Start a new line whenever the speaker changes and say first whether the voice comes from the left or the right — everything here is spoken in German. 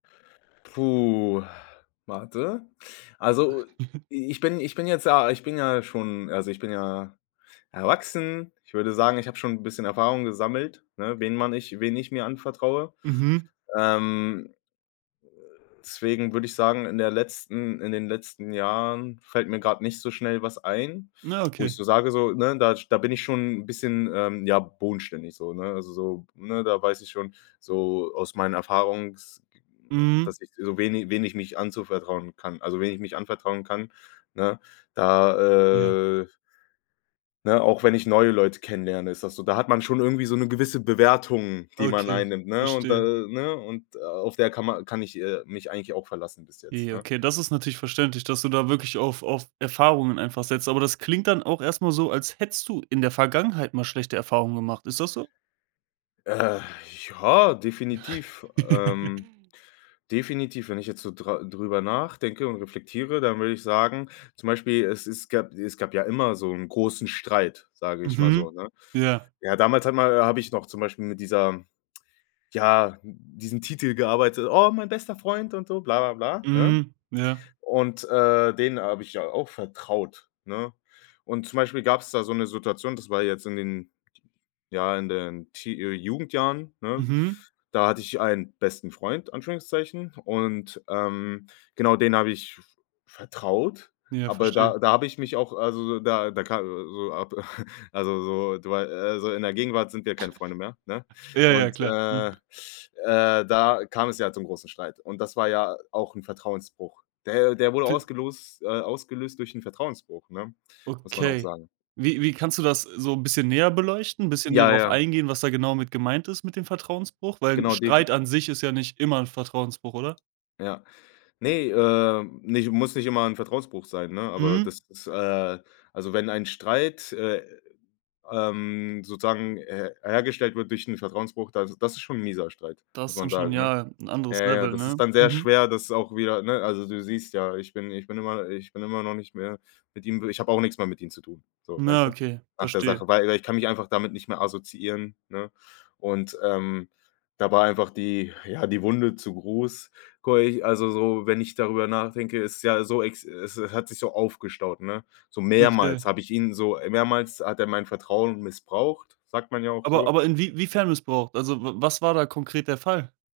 left: Puh, warte. Also, i ich bin ich bin jetzt, ja ich bin ja schon also ich bin ja erwachsen. Ich würde sagen, ich habe schon 'n bisschen Erfahrung gesammelt, ne? Wen man nich wen ich mir anvertraue.
right: Mhm.
left: Ähm deswegen würde ich sagen, in der letzten in den letzten Jahren fällt mir gerade nicht so schnell was ein,
right: Na,
left: wo ich
right: okay.
left: so sage, so, ne? Da sch da bin ich schon bisschen, ähm, ja, bodenständig so, ne? Also so, ne, da weiß ich schon so aus meinen Erfahrungs
right: Mhm.
left: dass ich, so wen i wen ich mich anzuvertrauen kann, also wen ich mich anvertrauen kann, ne?
right: Ja.
left: Da, äh ne? Auch wenn ich neue Leute kennenlerne, ist das so, da hat man schon irgendwie so 'ne gewisse Bewertung, die man
right: Okay.
left: einnimmt, ne? Und da,
right: Verstehe.
left: ne und auf der kann ma kann ich, äh, mich eigentlich auch verlassen bis jetzt,
right: Ja.
left: ne?
right: Okay, das ist natürlich verständlich, dass du da wirklich auf auf Erfahrungen einfach setzt. Aber das klingt dann auch erst mal so, als hättest du in der Vergangenheit mal schlechte Erfahrungen gemacht. Ist das so?
left: Äh, ja, definitiv, ähm, definitiv. Wenn ich jetzt so dra drüber nachdenke und reflektiere, dann würde ich sagen, zum Beispiel, es es gab es gab ja immer so 'n großen Streit, sage ich mal so,
right: Mhm.
left: ne?
right: Ja.
left: Ja, damals hat ma habe ich noch zum Beispiel mit dieser ja, diesem Titel gearbeitet, „oh, mein bester Freund“ und so, bla, bla, bla, ne?
right: Mhm. Ja.
left: Und, äh, den habe ich ja auch vertraut, ne? Und zum Beispiel gab es da so 'ne Situation, das war jetzt in den, ja, in den Tee äh, Jugendjahren, ne?
right: Mhm.
left: Da hatte ich einen besten Freund, Anführungszeichen. Und, ähm, genau, den habe ich vertraut,
right: Ja,
left: aber
right: verstehe.
left: da da habe ich mich auch also da da ka so ab also so, weil also, in der Gegenwart sind wir keine Freunde mehr, ne?
right: Ja, ja,
left: Und,
right: klar.
left: äh,
right: Mhm.
left: äh, da kam es ja zum großen Streit. Und das war ja auch 'n Vertrauensbruch. Der der wurde
right: Fi
left: ausgelost äh, ausgelöst durch 'n Vertrauensbruch, ne, muss man auch
right: Okay.
left: sagen.
right: Wie wie kannst du das so 'n bisschen näher beleuchten, bisschen näher
left: Ja,
right: drauf
left: ja.
right: eingehen, was da genau mit gemeint ist, mit dem Vertrauensbruch? Weil
left: Genau, defin
right: Streit an sich ist ja nicht immer 'n Vertrauensbruch, oder?
left: Ja. Ne, äh, nich muss nicht immer 'n Vertrauensbruch sein, ne? Aber das
right: Mhm.
left: ist, äh also wenn ein Streit, äh, ähm, sozusagen her hergestellt wird durch 'n Vertrauensbruch, das das ist schon 'n mieser Streit,
right: Das
left: muss
right: ist dann
left: man
right: schon,
left: sagen, ne?
right: ja, 'N
left: Ja,
right: anderes
left: ja,
right: Level,
left: das
right: ne?
left: ist dann sehr
right: Mhm.
left: schwer, das auch wieder, ne also du siehst ja, ich bin ich bin immer ich bin immer noch nicht mehr mit ihm ich habe auch nix mehr mit ihm zu tun, so,
right: Na,
left: weißt du?
right: okay,
left: Nach der
right: verstehe.
left: Sache, weil i ich kann mich einfach damit nicht mehr assoziieren, ne? Und, ähm, da war einfach die, ja, die Wunde zu groß, ko ich also so, wenn ich darüber nachdenke, es ist ja so, es, äh, hat sich so aufgestaut, ne? So
right: Okay.
left: mehrmals habe ich ihn so äh, mehrmals hat er mein Vertrauen missbraucht, sagt man ja auch
right: Aber
left: so.
right: aber inwie wiefern missbraucht? Also, w was war da konkret der Fall?